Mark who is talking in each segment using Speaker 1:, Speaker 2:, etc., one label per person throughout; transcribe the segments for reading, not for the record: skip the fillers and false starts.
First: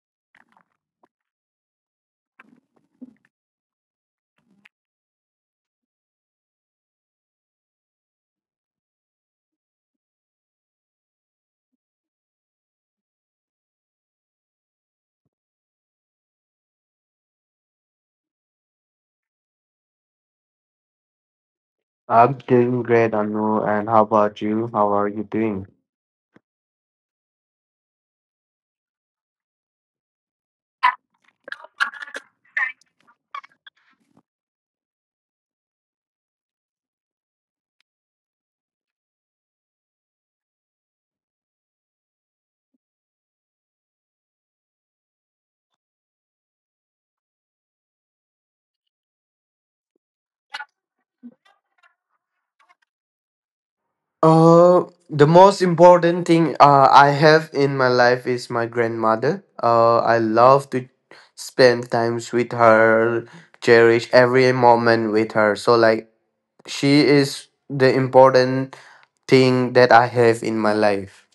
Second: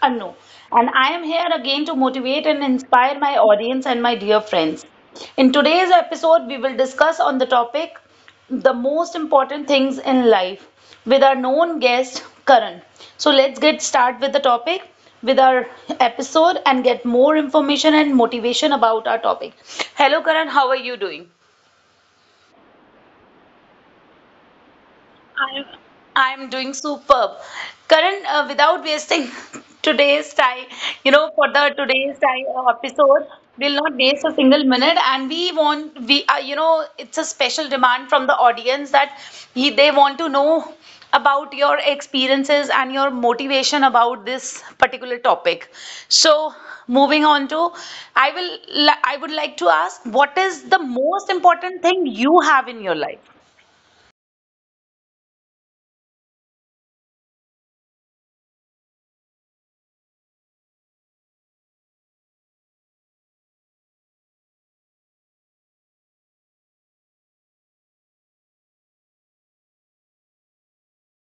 Speaker 1: Anu, and I am here again to motivate and inspire my audience and my dear friends. In today's episode, we will discuss on the topic the most important things in life with our known guest, Karan. So let's get start with the topic with our episode and get more information and motivation about our topic. Hello, Karan. How are you doing?
Speaker 2: I'm doing great, Anu. And how about you? How are you
Speaker 1: I'm
Speaker 2: doing?
Speaker 1: I'm doing superb. Karan, without wasting today's time, for the today's time episode, we'll not waste a single minute, and we want we you know, it's a special demand from the audience that they want to know about your experiences and your motivation about this particular topic. So, moving on to, I will I would like to ask, what is the most important thing you have in your life?
Speaker 2: The most important thing I have in my life is my grandmother. I love to spend times with her, cherish every moment with her. So like she is the important thing that I have in my life.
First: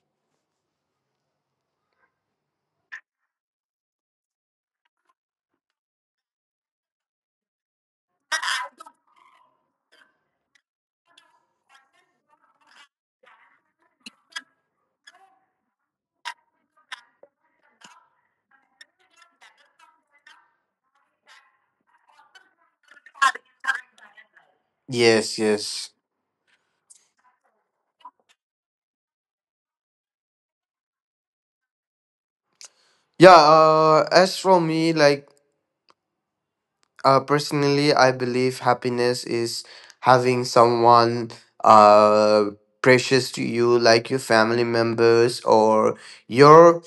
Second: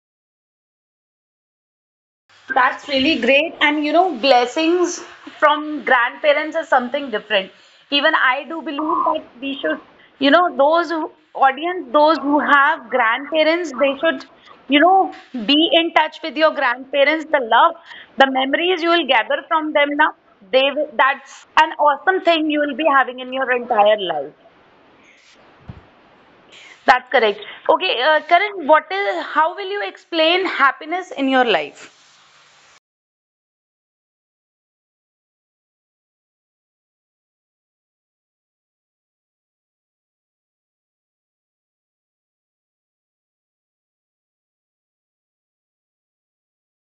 Speaker 1: That's really great. And blessings from grandparents is something different. Even I do believe that we should, those who, audience, those who have grandparents, they should, you know, be in touch with your grandparents. The love, the memories you will gather from them now, that's an awesome thing you will be having in your entire life.
Speaker 2: Yes, yes.
Speaker 1: That's correct. Okay, Karan, what is? How will you explain happiness in your life?
Speaker 2: Yeah, as for me, like personally, I believe happiness is having someone uh precious to you, like your family members or your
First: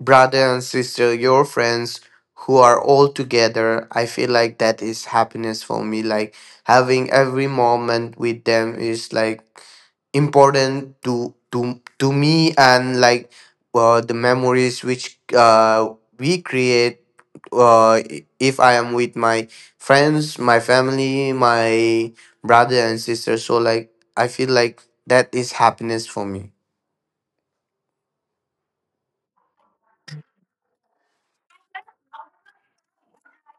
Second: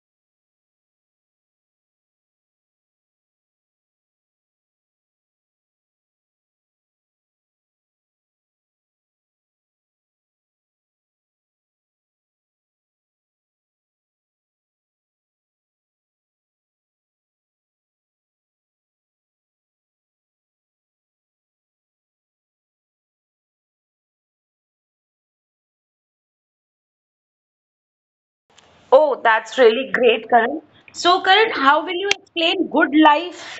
Speaker 2: brother and sister, your friends who are all together. I feel like that is happiness for me. Like having every moment with them is like important to me, and like the memories which we create, if I am with my friends, my family, my brother and sister. So like I feel like that is happiness for me.
Speaker 1: Oh, that's really great, Karan. So, Karan, how will you explain good life?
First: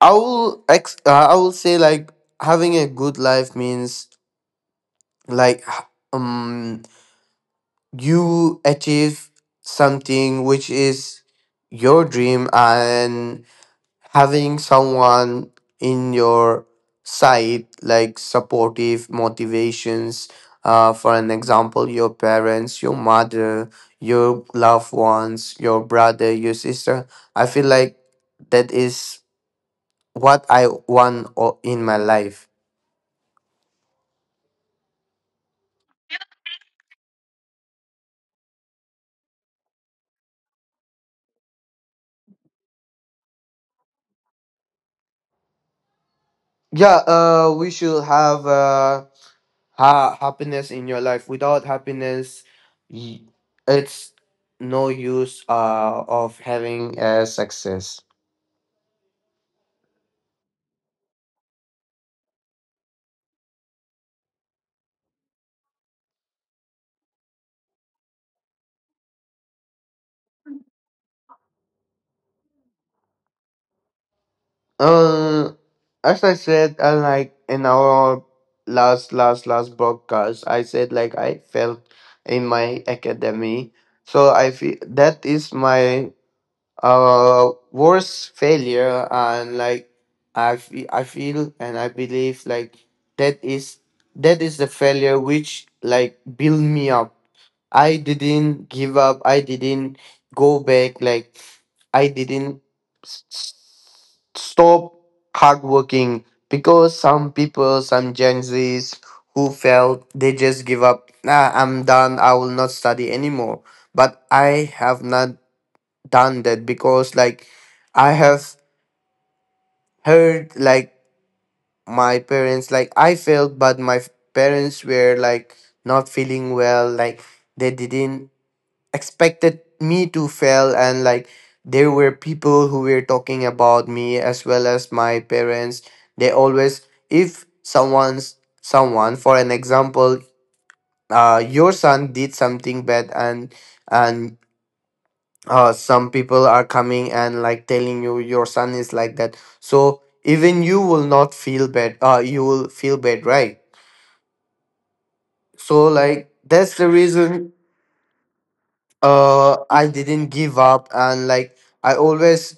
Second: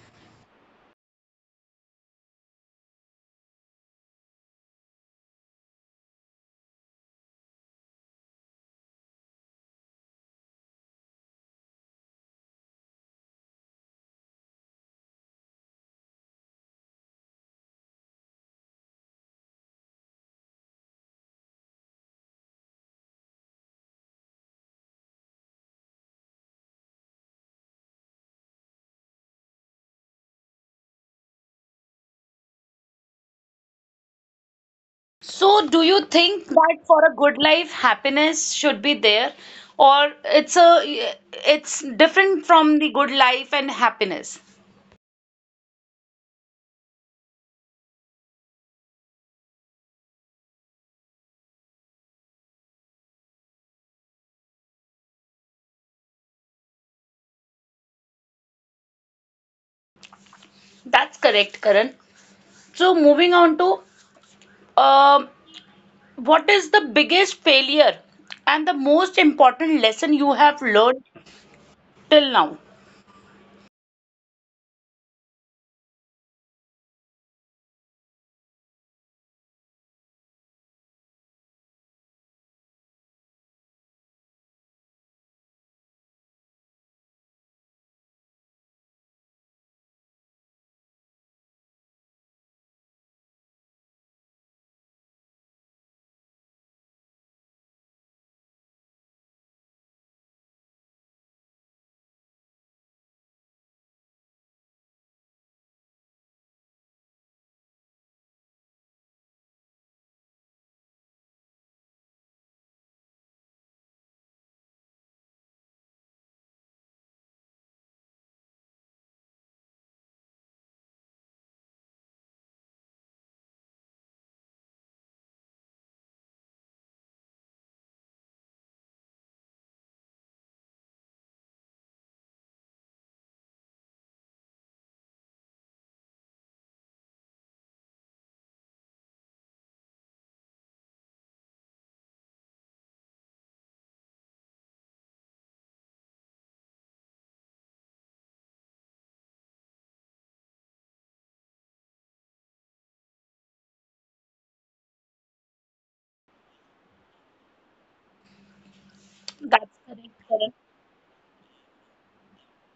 Speaker 2: I will say like having a good life means like you achieve something which is your dream, and having someone in your side like supportive motivations, for an example your parents, your mother, your loved ones, your brother, your sister. I feel like that is what I want in my life.
Speaker 1: So, do you think that for a good life, happiness should be there, or it's different from the good life and happiness?
Speaker 2: Yeah, we should have happiness in your life. Without happiness, y- it's no use of having a success.
Speaker 1: That's correct, Karan. So, moving on to um what is the biggest failure and the most important lesson you have learned till now?
Speaker 2: Uh, as I said, like in our last broadcast, I said like I felt in my academy. So I feel that is my worst failure, and like I feel and I believe like that is that is the failure which like build me up. I didn't give up, I didn't go back, like I didn't stop hard working, because some people, some Gen Z's, who felt they just give up, nah, I'm done, I will not study anymore. But I have not done that because like I have heard, like my parents, like I failed, but my parents were like not feeling well, like they didn't expected me to fail. And like there were people who were talking about me as well as my parents. They always, if someone's, someone, for an example, your son did something bad, and some people are coming and like telling you your son is like that, so even you will not feel bad, you will feel bad, right? So like that's the reason
Speaker 1: That's
Speaker 2: I
Speaker 1: correct,
Speaker 2: didn't
Speaker 1: Karan.
Speaker 2: give up, and like I always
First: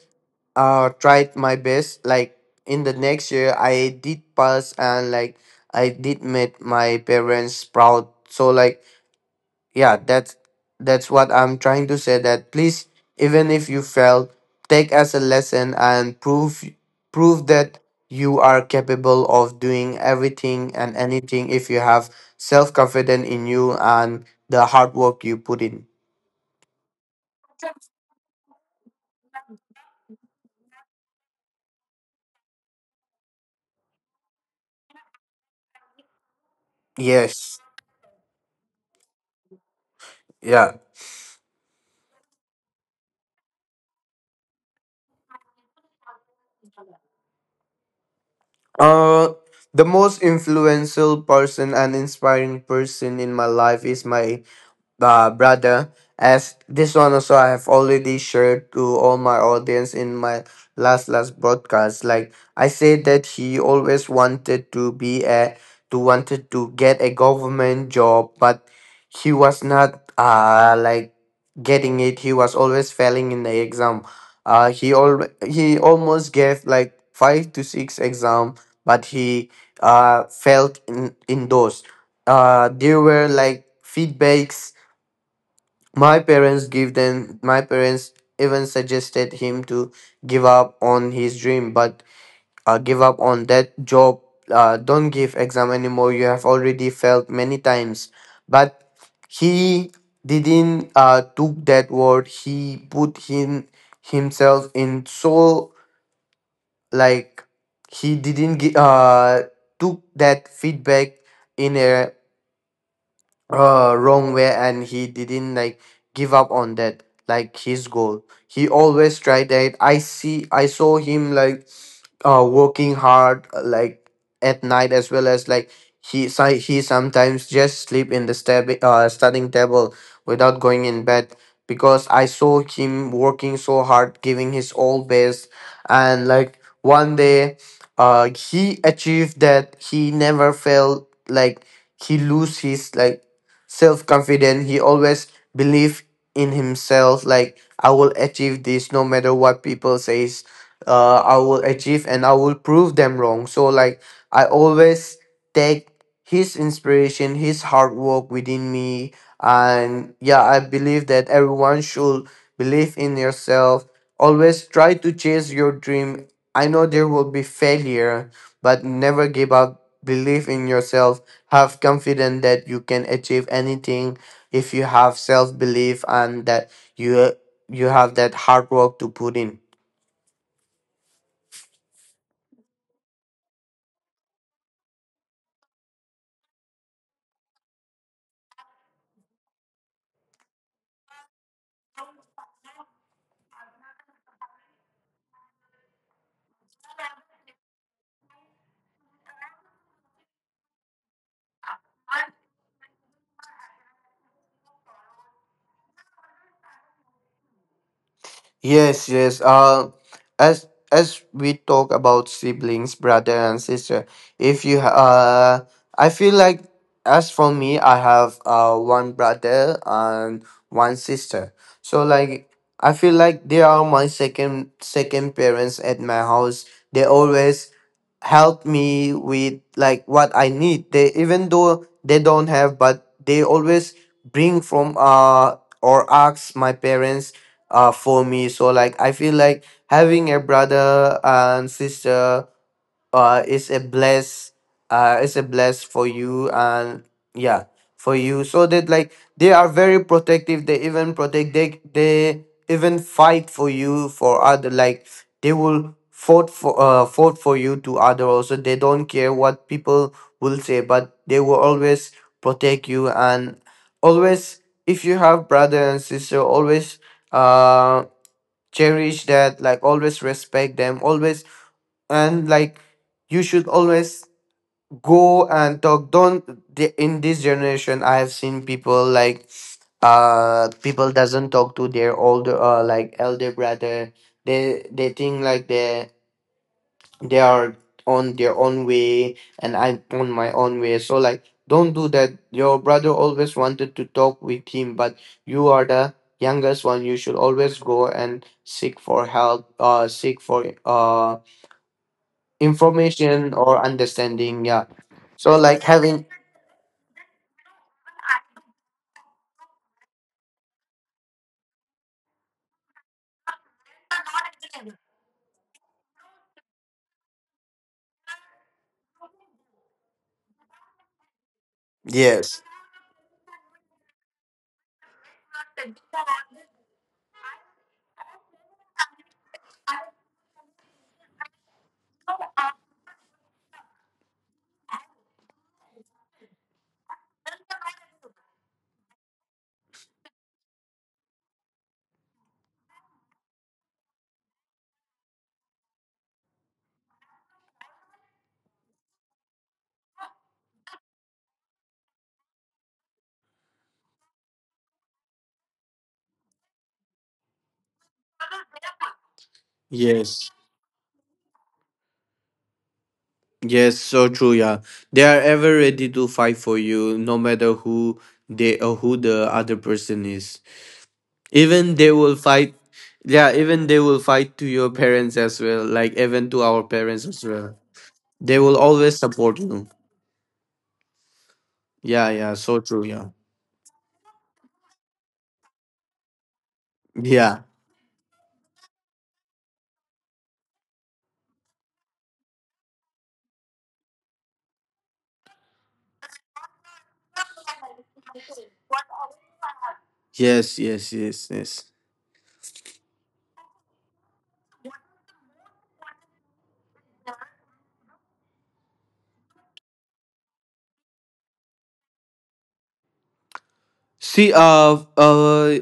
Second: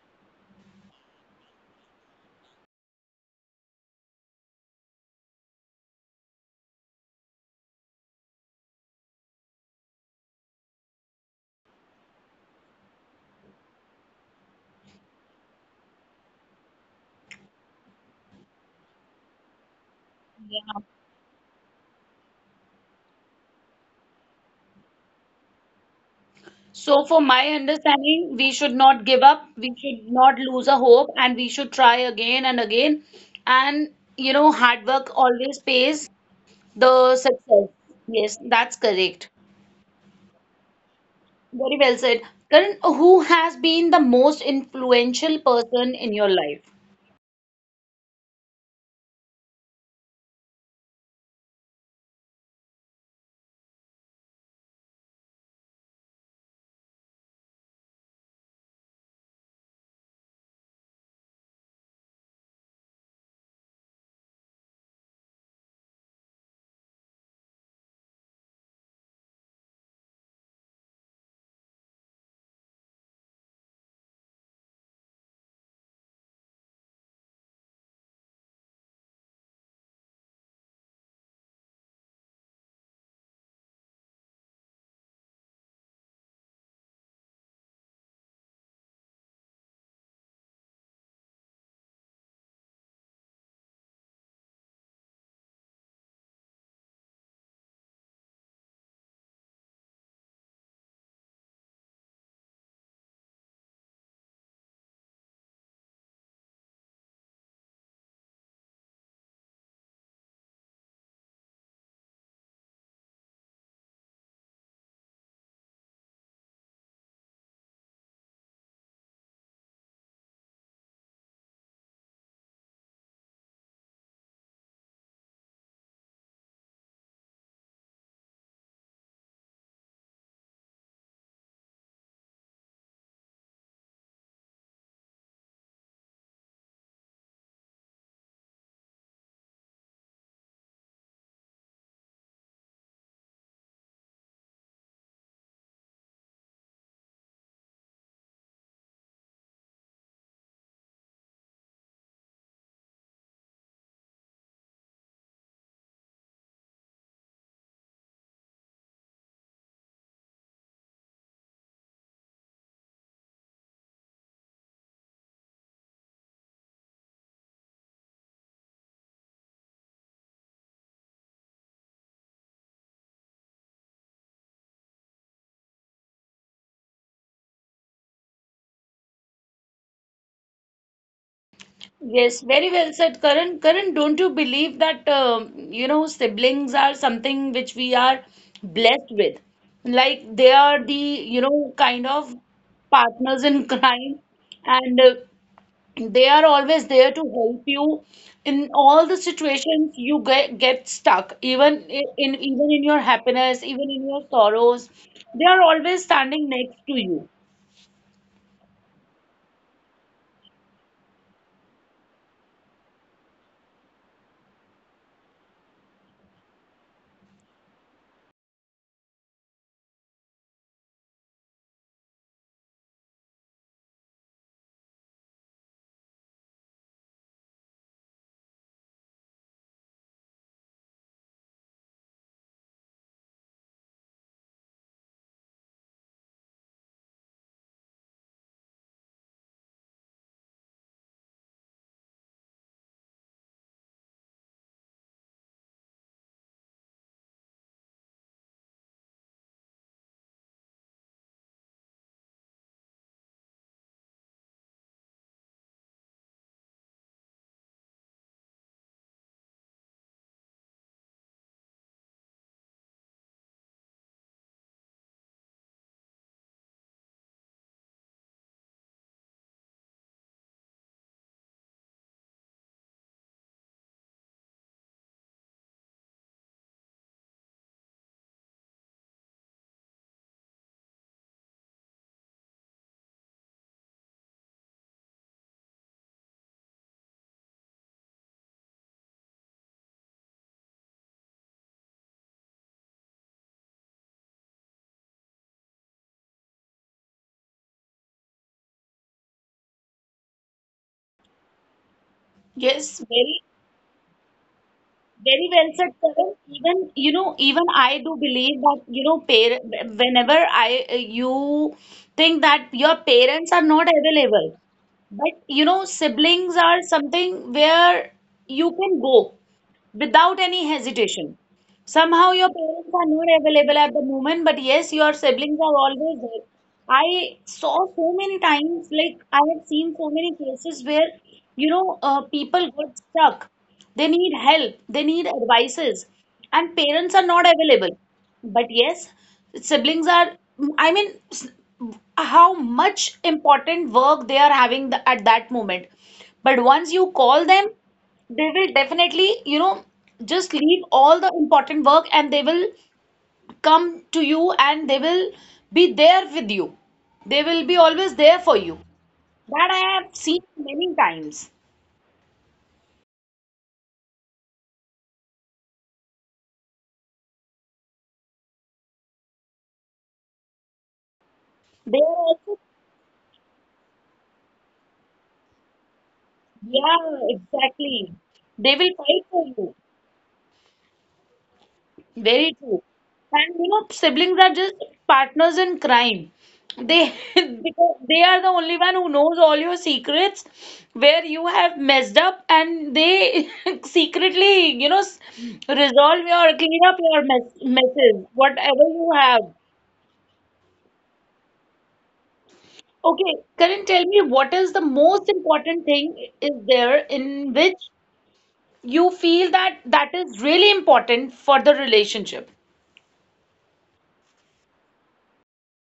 Speaker 2: tried my best, like in the next year I did pass, and like I did make my parents proud. So like, yeah, that's what I'm trying to say, that please, even if you fail, take as a lesson and prove that you are capable of doing everything and anything if you have self confidence in you and the hard work you put in.
Speaker 1: So, for my understanding, we should not give up, we should not lose a hope, and we should try again and again. And hard work always pays the
Speaker 2: Yes.
Speaker 1: success. Yes, that's correct.
Speaker 2: Yeah.
Speaker 1: Very well said. Karan, who has been the most influential person in your life?
Speaker 2: uh the most influential person and inspiring person in my life is my brother, as this one also I have already shared to all my audience in my last broadcast. Like I said that he always wanted to get a government job, but he was not like getting it. He was always failing in the exam. He almost gave like five to six exam, but he failed in those. There were like feedbacks my parents gave them. My parents even suggested him to give up on his dream, but give up on that job. Don't give exam anymore. You have already failed many times. But he didn't took that word. He put himself in, so like he didn't took that feedback in a wrong way, and he didn't like give up on that, like his goal. He always tried that. I saw him like working hard, like at night as well as like he sometimes just sleep in the studying table without going in bed, because I saw him working so hard, giving his all best. And like one day, he achieved that. He never felt like he lose his like self confidence. He always believed in himself, like I will achieve this no matter what people says. I will achieve and I will prove them wrong. So like I always take his inspiration, his hard work within me, and yeah, I believe that everyone should believe in yourself. Always try to chase your dream. I know there will be failure, but never give up. Believe in yourself. Have confidence that you can achieve anything if you have self belief and that you have that hard work to put in.
Speaker 1: Yes, very well said, Karan. Karan, don't you believe that siblings are something which we are blessed with? Like they are the kind of partners in crime, and they are always there to help you in all the situations you get stuck, even in your happiness, even in your sorrows. They are always standing next to you.
Speaker 2: Yes, yes. As we talk about siblings, brother and sister, if you ha- I feel like, as for me, I have one brother and one sister. So like I feel like they are my second parents at my house. They always help me with like what I need. They, even though they don't have, but they always bring from or ask my parents for me. So like I feel like having a brother and sister, uh it's a bless it's a bless for you, and yeah, for you, so that like they are very protective. They even protect, they even fight for you for other, like they will fought for you to other also. They don't care what people will say, but they will always protect you. And always, if you have brother and sister, always uh cherish that, like always respect them always. And like you should always go and talk, don't, in this generation I have seen people like, people doesn't talk to their older, like elder brother. They think like they are on their own way and I'm on my own way, so like don't do that. Your brother always wanted to talk with him, but you are the youngest one. You should always go and seek for help, seek for
Speaker 1: Yes, very.
Speaker 2: information or understanding. Yeah,
Speaker 1: Very
Speaker 2: so
Speaker 1: well
Speaker 2: like
Speaker 1: said,
Speaker 2: having.
Speaker 1: Karan. Even even I do believe that you know, par whenever I you think that your parents are not available, but siblings are something where you can go without any hesitation. Somehow your
Speaker 2: Yes,
Speaker 1: parents are not available at the moment, but yes, your siblings are always there. I saw so many times, like I have seen so many cases where, people get stuck. They need help, they need advices, and parents are not available. But yes, siblings are, I mean, how much important work they are having at that moment. But once you call them, they will definitely just leave all the important work, and they will come to you, and they will be there with you. They will be always there for you. That I have seen
Speaker 2: yes,
Speaker 1: many times.
Speaker 2: yes, so true, yeah. They are ever ready to fight for you, no matter who they or who the other person is.
Speaker 1: They
Speaker 2: Even they
Speaker 1: are
Speaker 2: will
Speaker 1: also.
Speaker 2: fight. Yeah, even they will fight to your parents as well, like even to our
Speaker 1: Yeah,
Speaker 2: parents as well.
Speaker 1: exactly,
Speaker 2: They
Speaker 1: they
Speaker 2: will
Speaker 1: will
Speaker 2: always
Speaker 1: fight for
Speaker 2: support
Speaker 1: you.
Speaker 2: you. Yeah,
Speaker 1: Very
Speaker 2: yeah,
Speaker 1: true.
Speaker 2: so true, yeah.
Speaker 1: And siblings are just partners in crime. They
Speaker 2: Yeah.
Speaker 1: because they are the only one who knows all your secrets where you have messed up, and they secretly, resolve your, clean up your messes, whatever you have.
Speaker 2: Yes, yes, yes, yes.
Speaker 1: Okay, Karan, tell me what is the most important thing is there in which you feel that that is really important for the relationship?
Speaker 2: See,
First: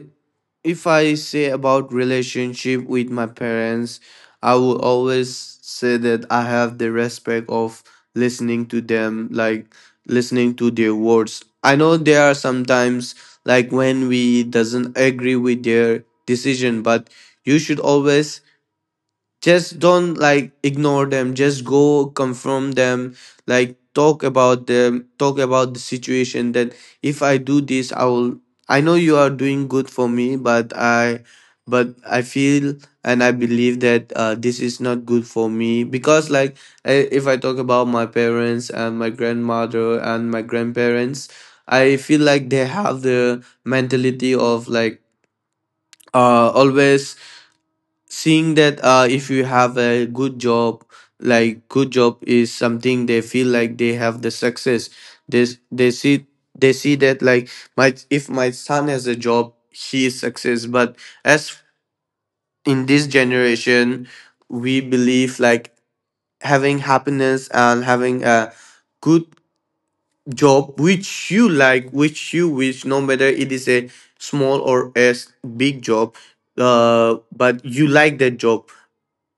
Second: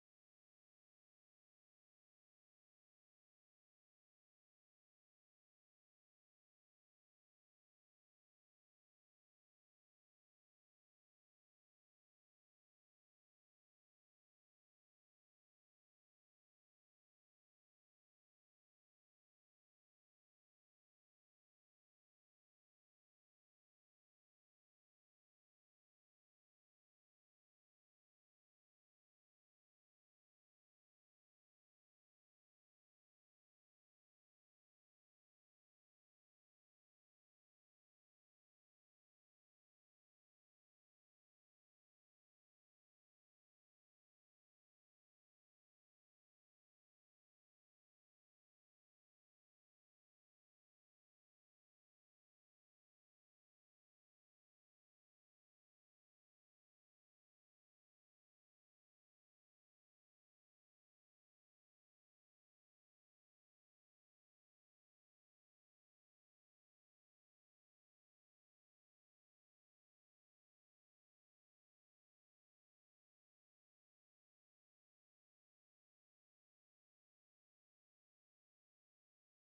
Speaker 2: if I say about relationship with my parents, I will always say that I have the respect of listening to them, like listening to their words. I know there are sometimes, like when we doesn't agree with their decision, but you should always just don't like ignore them. Just go confront them, like talk about them, talk about the situation, that if I do this, I will, I know you are doing good for me, but I feel and I believe that, this is not good for me, because like if I talk about my parents and my grandmother and my grandparents, I feel like they have the mentality of like, always seeing that, if you have a good job, like good job is something they feel like they have the success. They, s- they see they see that like my, if my son has a job, he is success. But as in this generation, we believe like having happiness and having a good job which you like, which you wish, no matter it is a small or as big job, but you like that job.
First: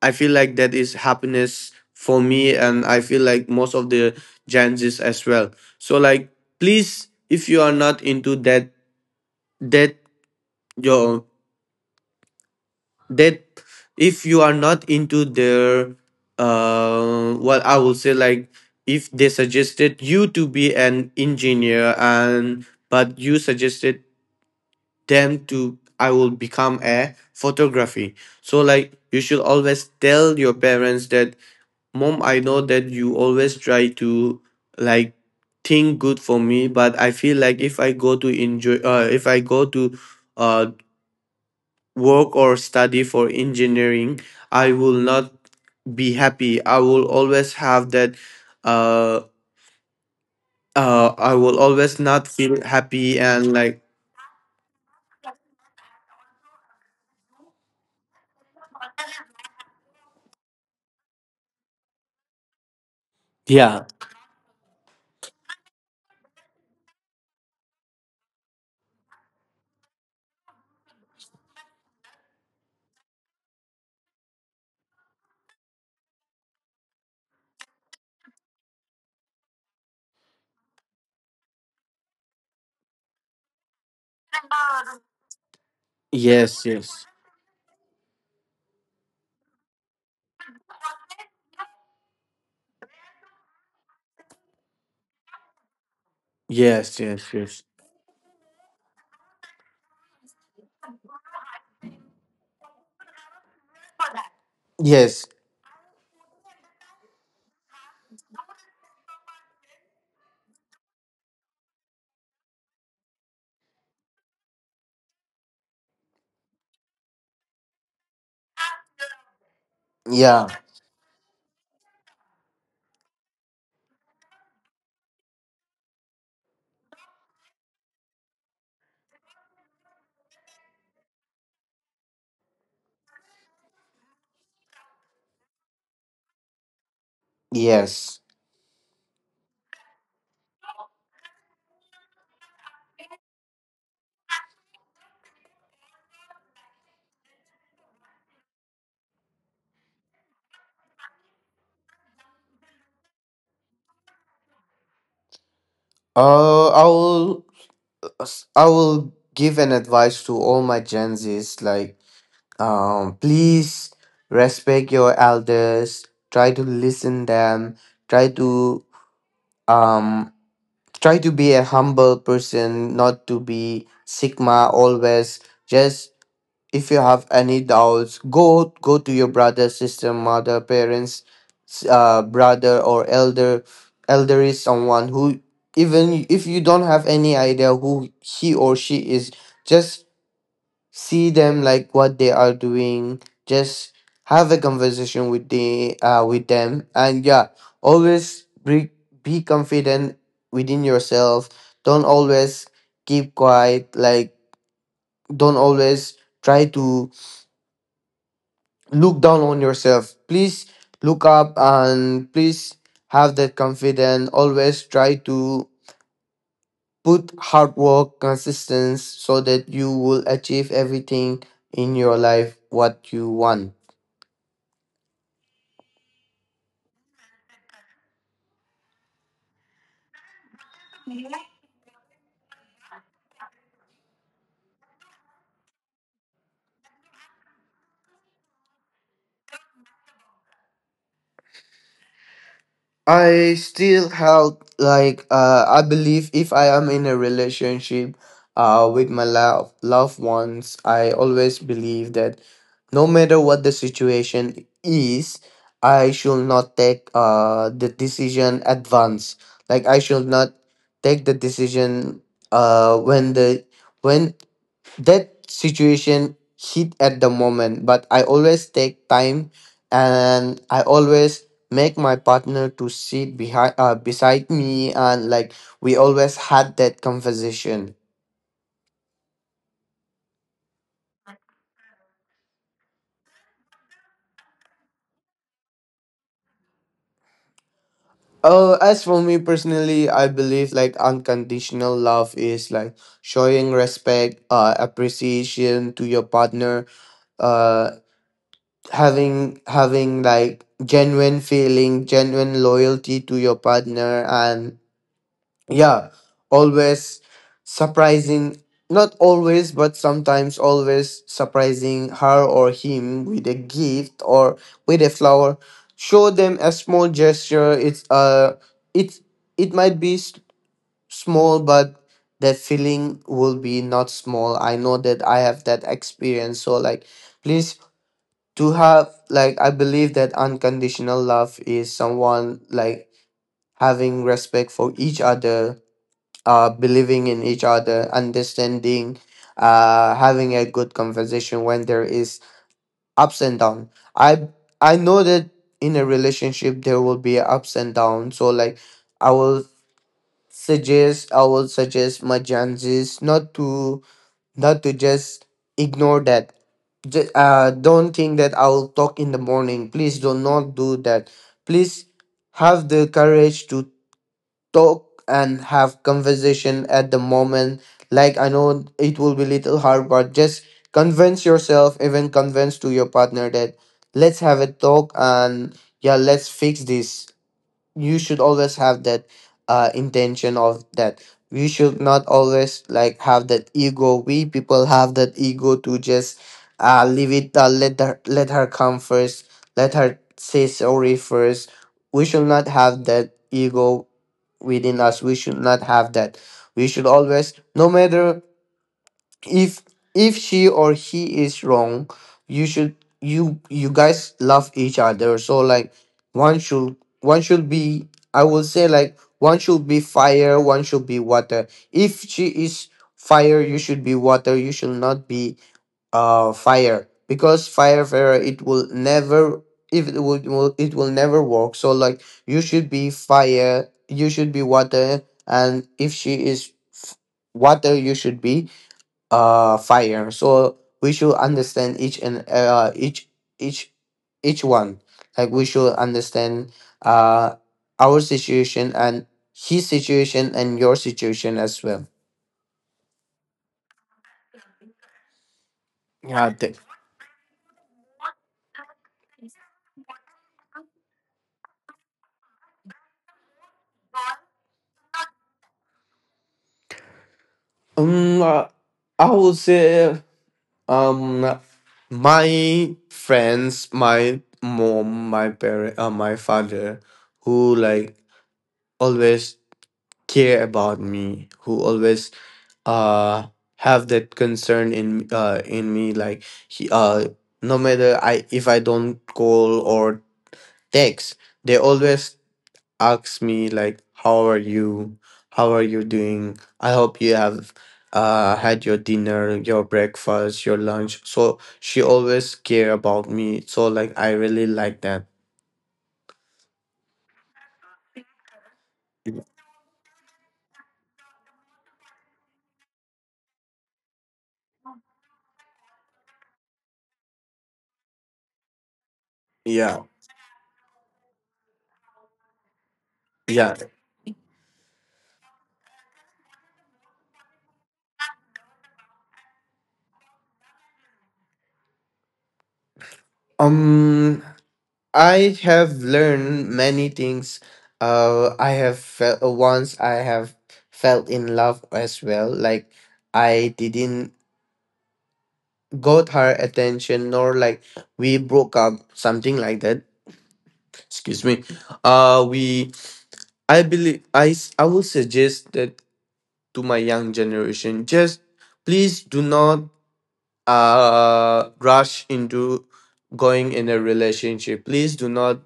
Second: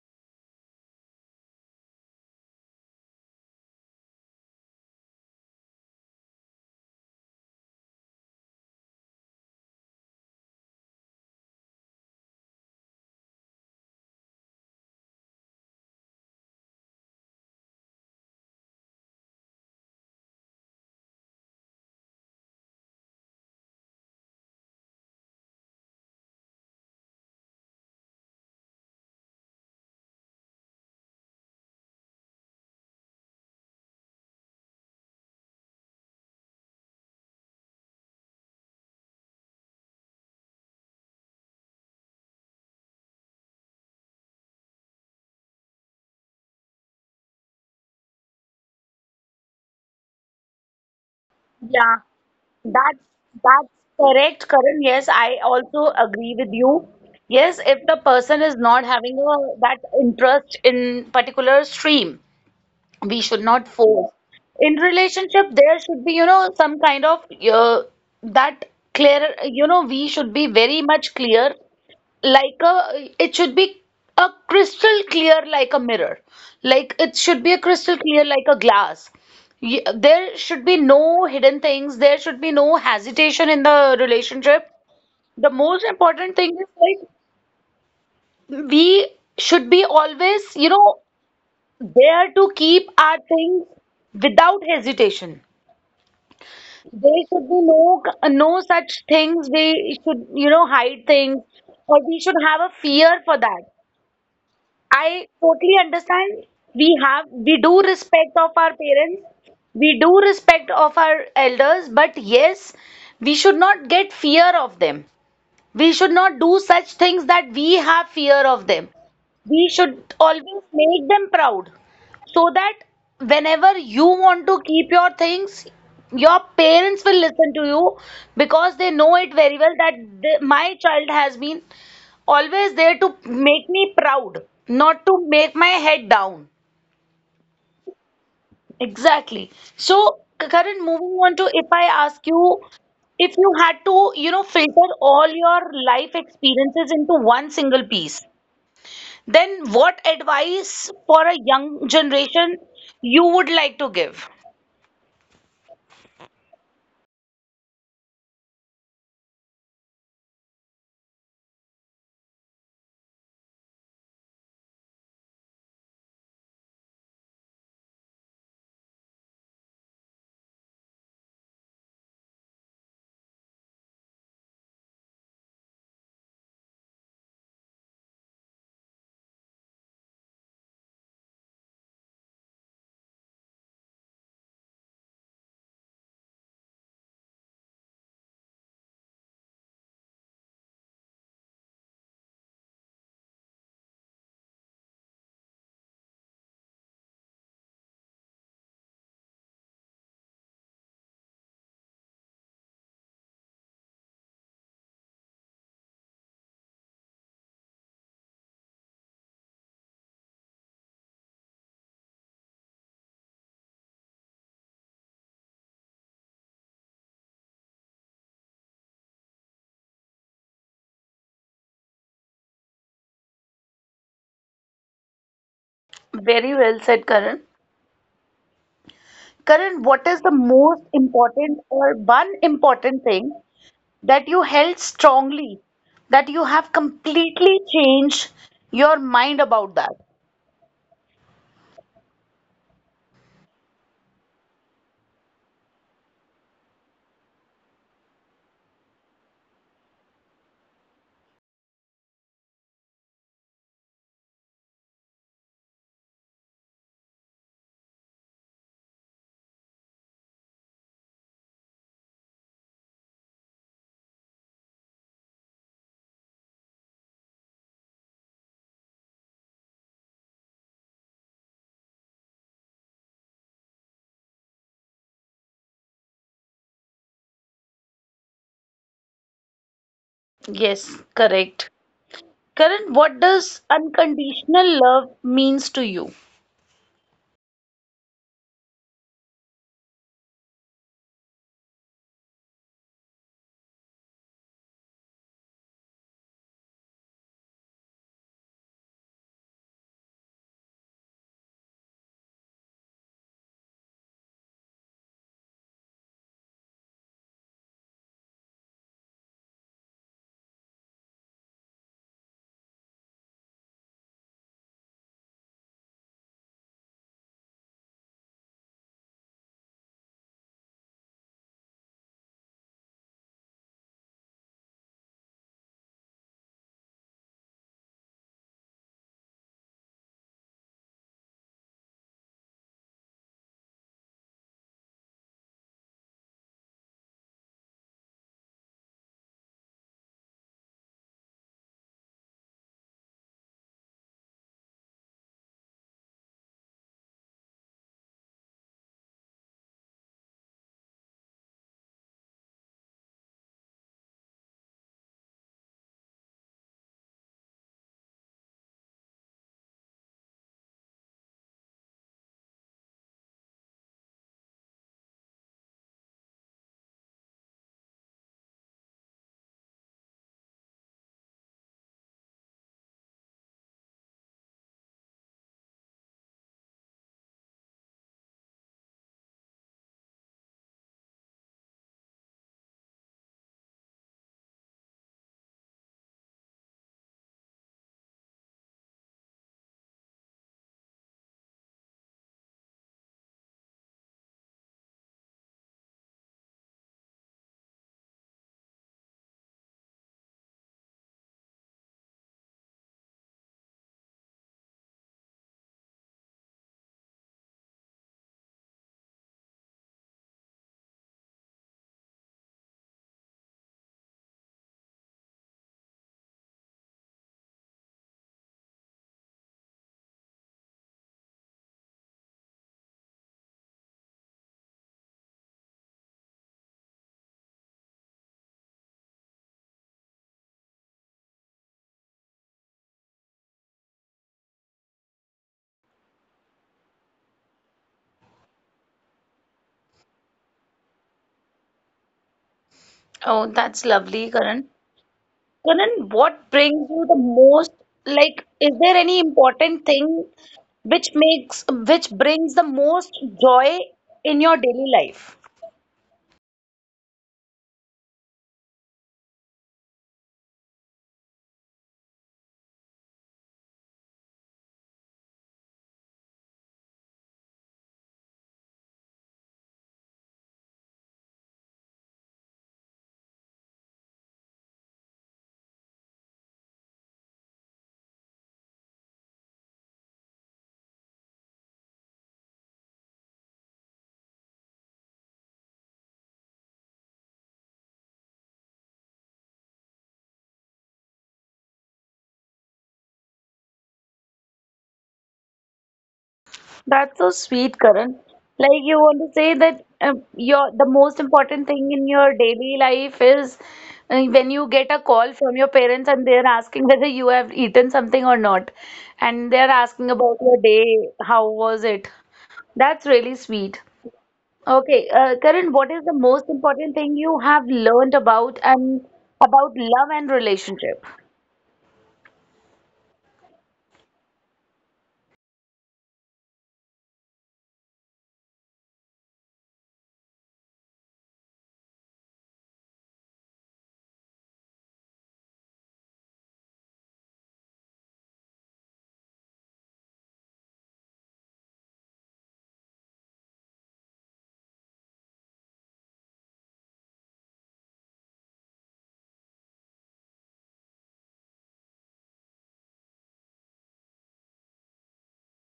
Speaker 2: I feel like that is happiness for me, and I feel like most of the Gen Zs as well. So like, please, if you are not into that your that, if you are not into their, what I will say like, if they suggested you to be an engineer and but you suggested them to, I will become a photography. So like you should always tell your parents that Mom, I know that you always try to like think good for me, but I feel like if I go to enjoy, if I go to uh, work or study for engineering, I will not be happy. I will always have that. Uh, I will
Speaker 1: Yeah.
Speaker 2: always not feel
Speaker 1: That's
Speaker 2: happy, and
Speaker 1: that's
Speaker 2: like
Speaker 1: correct, Karan. Yes, I also agree with you. Yes, if the person is not having that interest in particular stream, we should not
Speaker 2: yeah.
Speaker 1: force. In relationship, there should be, some kind of uh, that clear, we should be very much clear, it should be a crystal clear like a mirror. Like it should be a crystal clear like a glass. There should be no hidden things. There should be no hesitation in the relationship. The most important
Speaker 2: Yes.
Speaker 1: thing
Speaker 2: Yes.
Speaker 1: is like we should be always, there to keep our things without hesitation.
Speaker 2: Yes.
Speaker 1: There
Speaker 2: Yes.
Speaker 1: should
Speaker 2: Yes.
Speaker 1: be no such things. We should, hide things, or we should have a fear for that.
Speaker 2: Yes.
Speaker 1: I totally understand. We do respect of our parents. We do respect of our elders, but yes, we should not get fear of them. We should not do such things that we have fear of them. We should
Speaker 2: Yeah.
Speaker 1: always make them proud so that whenever you want to keep your things, your parents will listen to you, because they know it very well that my child has been always there to make me proud, not to make my head down.
Speaker 2: Yes.
Speaker 1: Exactly. So current, moving on to, if I ask you, if you had to filter all your life experiences into one single piece, then what advice for a young generation you would like to give.
Speaker 2: I will. I will give an advice to all my Gen Zs like, please respect your elders, try to listen them, try to um try to be a humble person, not to be sigma always. Just if you have any doubts go to your brother, sister, mother, parents brother or elder. Elder is someone who, even if you don't have any idea who he or she is, just see them like what they are doing. Just have a conversation with the with them, and yeah, always be confident within yourself. Don't always keep quiet, like don't always try to look down on yourself. Please look up and please have that confidence. Always try to put hard work, consistency, so that you will achieve everything in your life what you want.
Speaker 1: Very well said, Karan. Karan, what is the most important or one important thing that you held strongly, that you have completely changed your mind about that?
Speaker 2: I still have like I believe if I am in a relationship with my loved ones, I always believe that no matter what the situation is, I should not take the decision advance. Like I should not take the decision when the when that situation hit at the moment, but I always take time, and I always make my partner to sit behind beside me, and like we always had that conversation.
Speaker 1: Yes, correct. Karan, what does unconditional love means to you?
Speaker 2: As for me personally, I believe like unconditional love is like showing respect, appreciation to your partner, uh having like genuine feeling, genuine loyalty to your partner, and yeah, always surprising, not always but sometimes, always surprising her or him with a gift or with a flower. Show them a small gesture. It's it it might be small, but that feeling will be not small. I know that, I have that experience. So like, please, to have, like I believe that unconditional love is someone like having respect for each other, believing in each other, understanding, having a good conversation when there is ups and down. I I know that in a relationship there will be ups and downs. So like I will suggest, I will suggest my chances not to, not to just ignore that. Don't think that I will talk in the morning. Please do not do that. Please have the courage to talk and have conversation at the moment. Like I know it will be little hard, but just convince yourself, even convince to your partner that let's have a talk and yeah, let's fix this. You should always have that intention of that. We should not always like have that ego. We people have that ego to just leave it. Let her, let her come first, let her say sorry first. We should not have that ego within us, we should not have that. We should always, no matter, if if she or he is wrong, you should, you guys love each other. So like one should, one should be, I will say like one should be fire, one should be water. If she is fire, you should be water. You should not be fire, because fire it will never, if it it will never work. So like you should be fire, you should be water, and if she is water, you should be fire. So we should understand each, and each each one, like we should understand uh our situation and his situation and your situation as well.
Speaker 1: Oh, that's lovely, Karan. Karan, what
Speaker 2: Yeah, I think.
Speaker 1: brings you the most, like, is there any important thing which makes, which brings the most joy in your daily life?
Speaker 2: um uh, I would say, um my friends, my mom, my parent, my father, who like always care about me, who always uh have that concern in me. Like he no matter I if I don't call or text, they always ask me like, how are you, how are you doing, I hope you have had your dinner, your breakfast, your lunch. So she always care about me, so like I really like that.
Speaker 1: That's so sweet, Karan. Like you want to say that your the most important thing in your daily life is when you get a call from your parents and they're asking whether you have eaten something or not, and they're
Speaker 2: Yeah.
Speaker 1: asking about your day, how was it? That's really
Speaker 2: Yeah.
Speaker 1: sweet. Okay, Karan, what is the most important thing you have learned about love and relationship?
Speaker 2: um I have learned many things. I have felt, once I have felt in love as well. Like I didn't got her attention, nor like we broke up, something like that. Excuse me. We. I believe I. s- I will suggest that to my young generation. Just please do not rush into going in a relationship. Please do not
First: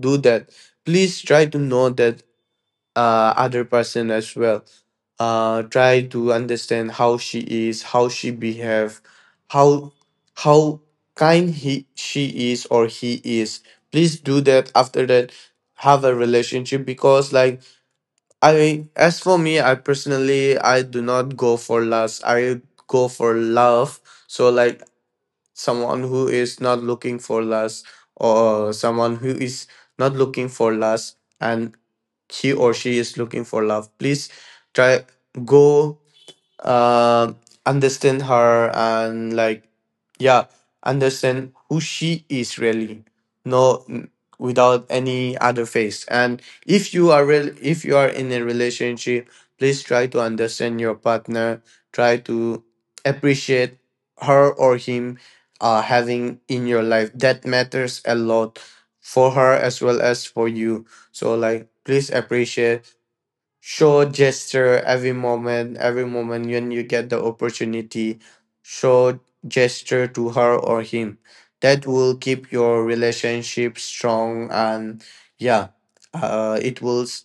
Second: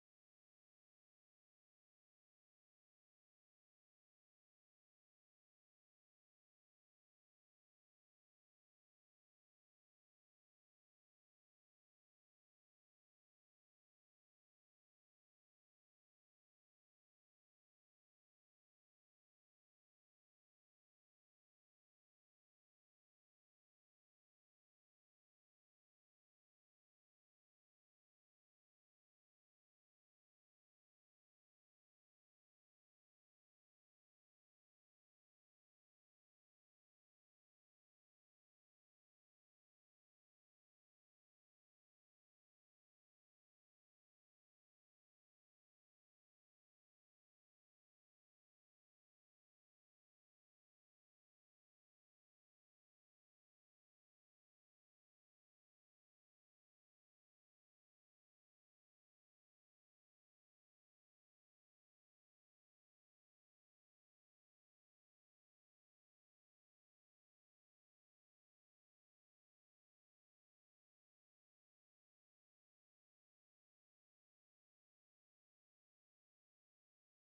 Speaker 2: do that. Please try to know that other person as well. Try to understand how she is, how she behave, how how kind he she is or he is. Please do that. After that, have a relationship. Because like I as for me, I personally I do not go for lust. I go for love. So like someone who is not looking for lust, or someone who is not looking for lust and he or she is looking for love, please try, go, uh, understand her, and like yeah, understand who she is really, no n- without any other face. And if you are real, if you are in a relationship, please try to understand your partner, try to appreciate her or him. Having in your life, that matters a lot for her as well as for you. So like please appreciate, show gesture every moment, every moment when you get the opportunity, show gesture to her or him. That will keep your relationship strong, and yeah, uh, it will s-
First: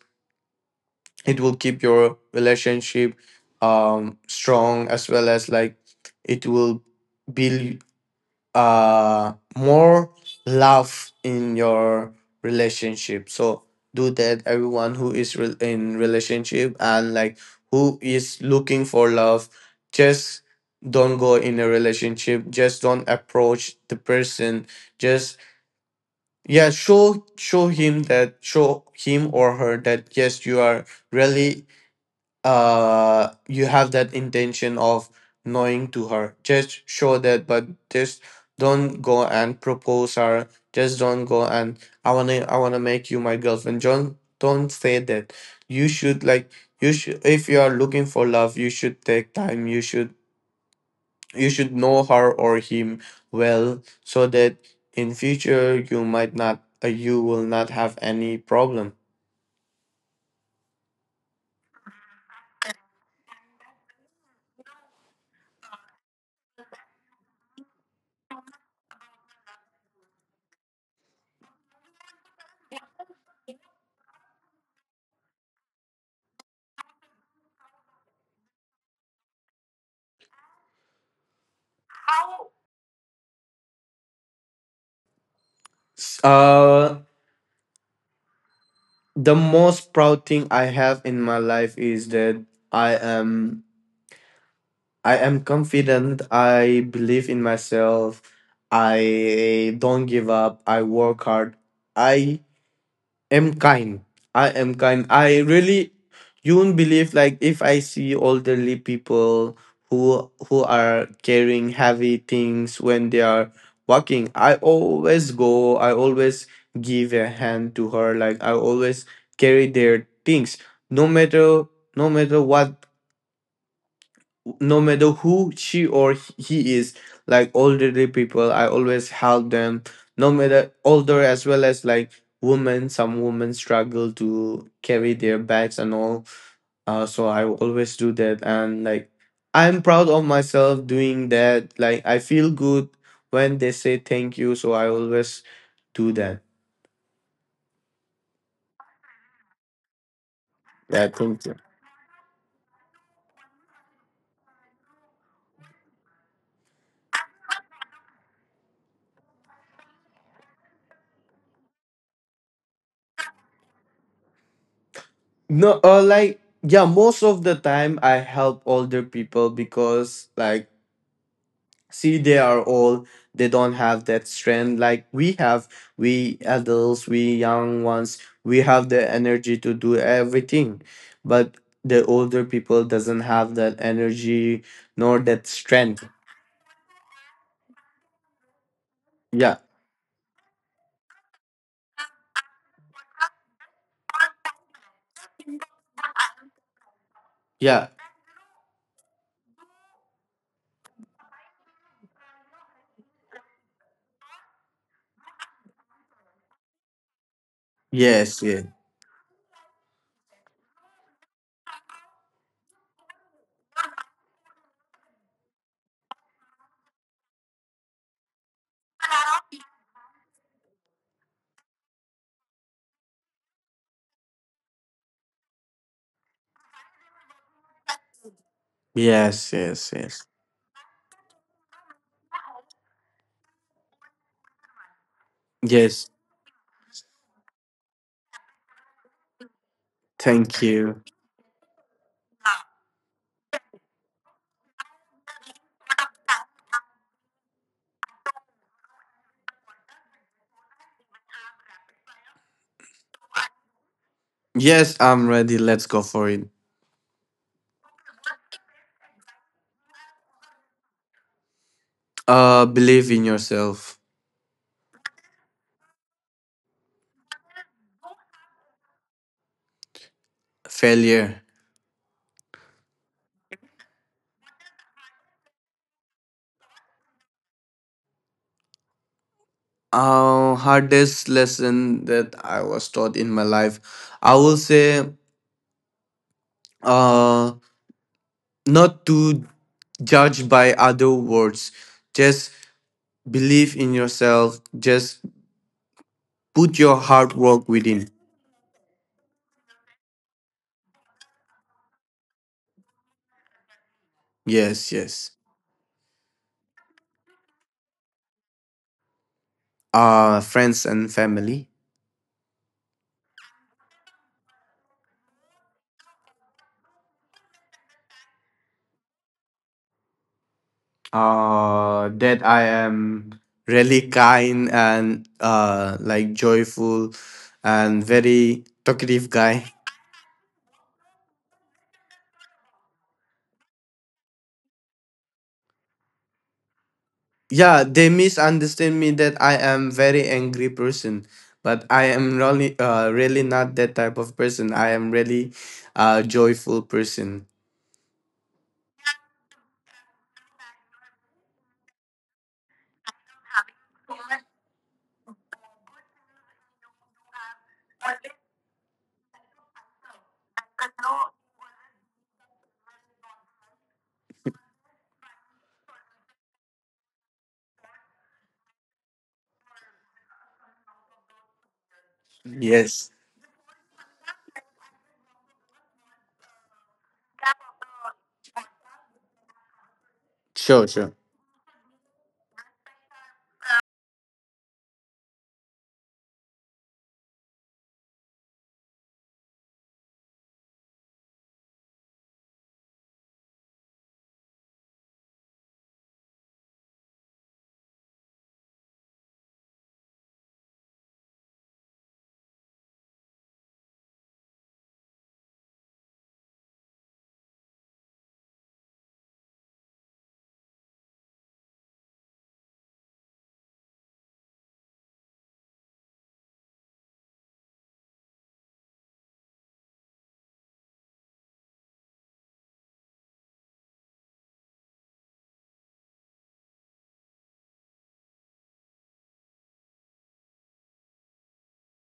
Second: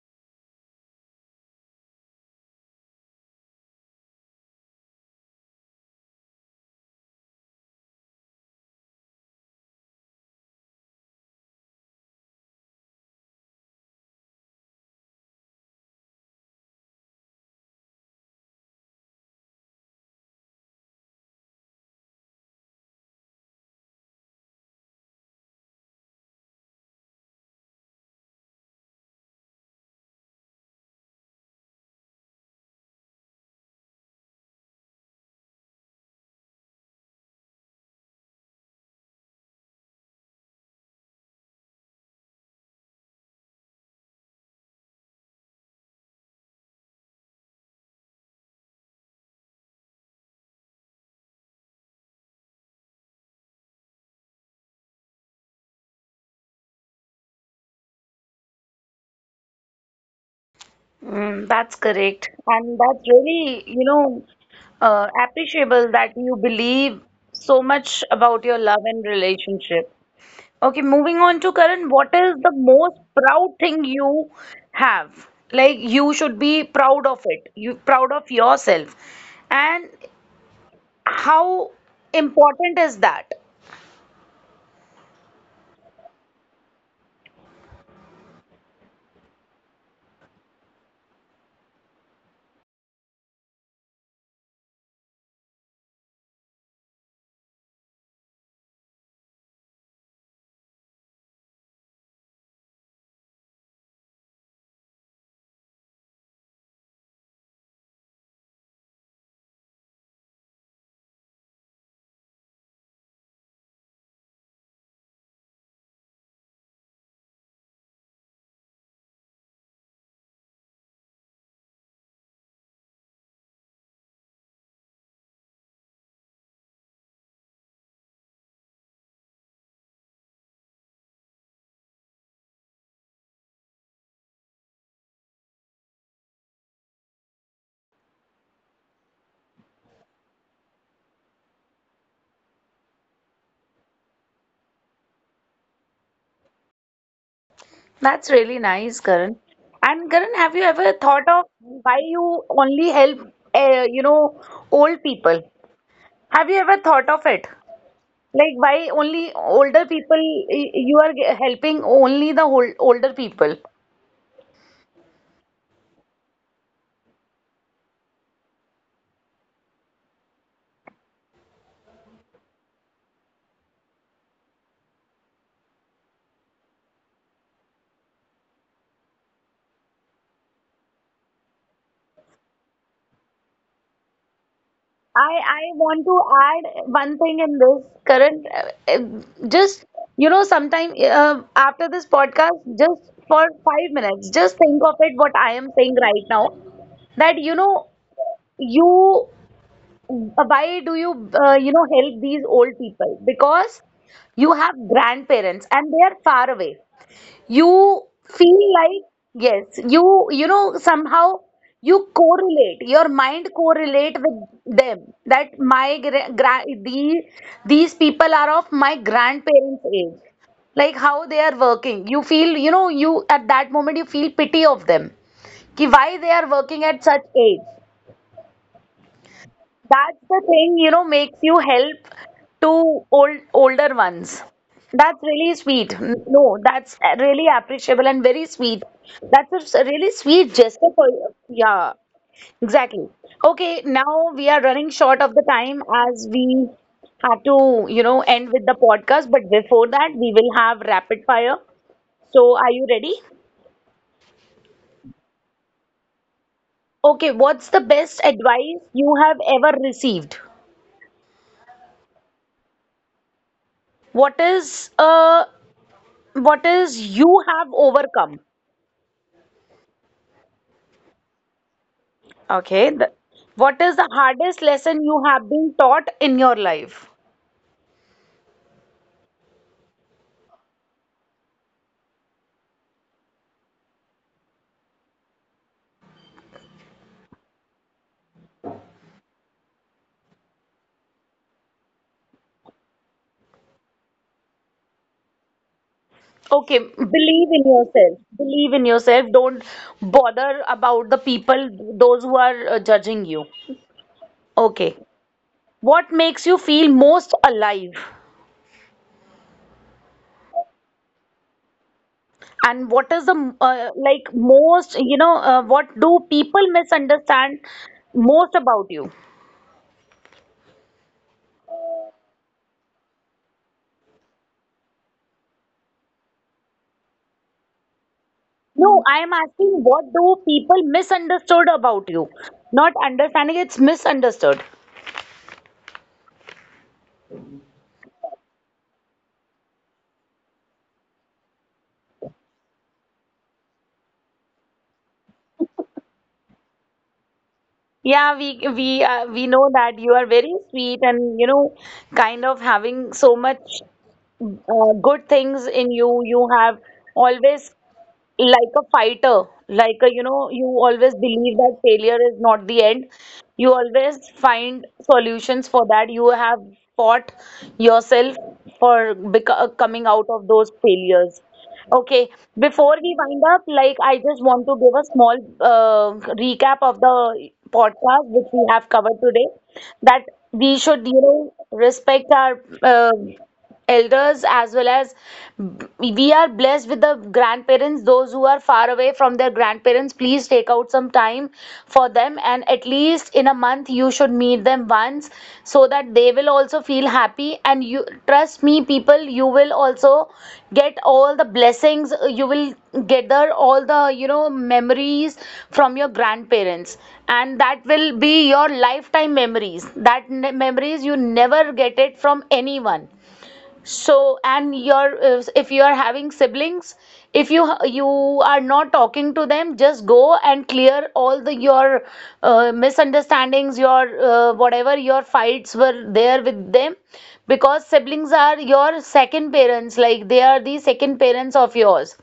Speaker 2: it will keep your relationship strong, as well as like it will build more love in your relationship. So do that, everyone who is in relationship, and like who is looking for love, just don't go in a relationship, just don't approach the person, just yeah, show him that, show him or her that yes, you are really you have that intention of knowing to her. Just show that, but just don't go and propose her, just don't go and, I want to make you my girlfriend. Don't say that. You should like, you should, if you are looking for love, you should take time, you should, you should know her or him well, so that in future you might not you will not have any problem.
Speaker 1: Mm, that's correct. And that's really, appreciable that you believe so much about your love and relationship. Okay, moving on to Karan, what is the most proud thing you have? Like you should be proud of it. You proud of yourself. And how important is that?
Speaker 2: S- uh the most proud thing I have in my life is that I am I am confident. I believe in myself. I don't give up. I work hard. I am kind. I am kind. I really, you won't believe. Like if I see elderly people who are carrying heavy things when they are walking, I always go, I always give a hand to her. Like I always carry their things, no matter, no matter what, no matter who she or he is. Like elderly people, I always help them, no matter older, as well as like women, some women struggle to carry their bags and all. So I always do that, and like I'm proud of myself doing that, like I feel good when they say thank you, so I always do that.
Speaker 1: That's really nice, Karan. And Karan, have you ever
Speaker 2: Yeah,
Speaker 1: thought of
Speaker 2: thank you.
Speaker 1: why you only help, uh, you know, old people? Have you ever thought of it? Like, why only older people? You are helping only the older people.
Speaker 2: No, like yeah, most of the time I help older people because like, see, they are old, they don't have that strength like we have. We adults, we young ones, we have the energy to do everything, but the older people doesn't have that energy, nor
Speaker 1: I
Speaker 2: that
Speaker 1: I want
Speaker 2: strength.
Speaker 1: to add one thing in this current.
Speaker 2: Yeah.
Speaker 1: Just sometime after this podcast, just for 5 minutes, just think of it. What I am saying right now, that
Speaker 2: Yeah.
Speaker 1: you why do help these old people? Because you have grandparents and they are far away, you
Speaker 2: Yes.
Speaker 1: feel
Speaker 2: Yeah.
Speaker 1: like, yes, somehow you correlate, your mind correlate with them, that my these people are of my grandparents age. Like how they are working, you feel, you, at that moment, you feel pity of them, ki why they are working at such age.
Speaker 2: Yes, yes,
Speaker 1: That's
Speaker 2: yes.
Speaker 1: the thing, makes you help to older ones. That's really sweet.
Speaker 2: Yes,
Speaker 1: No, that's really appreciable and very sweet. That's a really sweet
Speaker 2: thank
Speaker 1: gesture for
Speaker 2: you.
Speaker 1: you. Yeah, exactly. Okay, now we are running short of the time, as we have to, end with the podcast. But before that, we will have rapid fire. So, are you ready?
Speaker 2: Yes, I'm ready, let's go for it.
Speaker 1: Okay, what's the best advice you have ever received?
Speaker 2: Believe in yourself.
Speaker 1: What is a what is you have overcome.
Speaker 2: Failure.
Speaker 1: Okay, what is the hardest lesson you have been taught in your life?
Speaker 2: Uh, hardest lesson that I was taught in my life, I will say, uh, not to judge by other words. Just believe in yourself. Just
Speaker 1: Okay,
Speaker 2: put your hard
Speaker 1: believe in
Speaker 2: work
Speaker 1: yourself,
Speaker 2: within.
Speaker 1: believe in yourself, don't bother about the people, those who are judging you, okay?
Speaker 2: Yes, yes.
Speaker 1: What makes you feel most alive?
Speaker 2: Friends and family.
Speaker 1: And what is the like most what do people misunderstand most about you?
Speaker 2: That I am really kind and, like joyful and very
Speaker 1: No, I am
Speaker 2: talkative
Speaker 1: asking
Speaker 2: guy.
Speaker 1: what do people misunderstood about you? Not understanding, it's misunderstood.
Speaker 2: Yeah, they misunderstand me that I am very angry person, but I am really, really not that type of person, I am really a joyful person.
Speaker 1: Yeah, we know that you are very sweet, and kind of having so much good things in you. You have always like a fighter, like a you always believe that failure is not the end. You always find solutions for that. You have fought yourself for coming out of those failures. Okay, before we
Speaker 2: Yes.
Speaker 1: wind up, like I just want to give a small recap of the podcast which we have covered today, that we
Speaker 2: Sure,
Speaker 1: should
Speaker 2: sure.
Speaker 1: respect our elders, as well as we are blessed with the grandparents. Those who are far away from their grandparents, please take out some time for them, and at least in a month you should meet them once, so that they will also feel happy. And you trust me, people, you will also get all the blessings, you will gather all the memories from your grandparents, and that will be your lifetime memories, that memories you never get it from anyone. So, and your, if you are having siblings, if you are not talking to them, just go and clear all the your misunderstandings, your whatever your fights were there with them, because siblings are your second parents, like they are the second parents of yours.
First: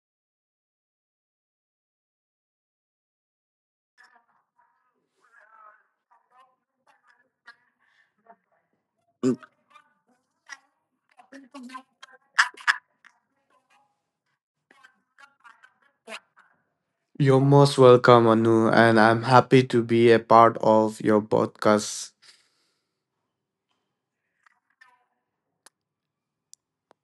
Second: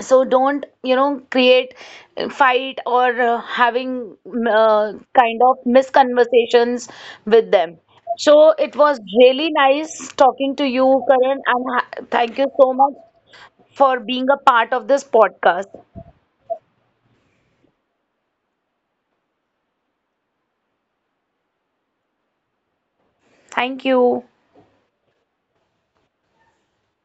Speaker 1: So don't create fight, or having kind of misconversations with them. So it was really nice talking to you, Karan, and thank you so much for being a part of this podcast.
Speaker 2: You're most welcome, Anu, and I'm happy to be a part of your podcast.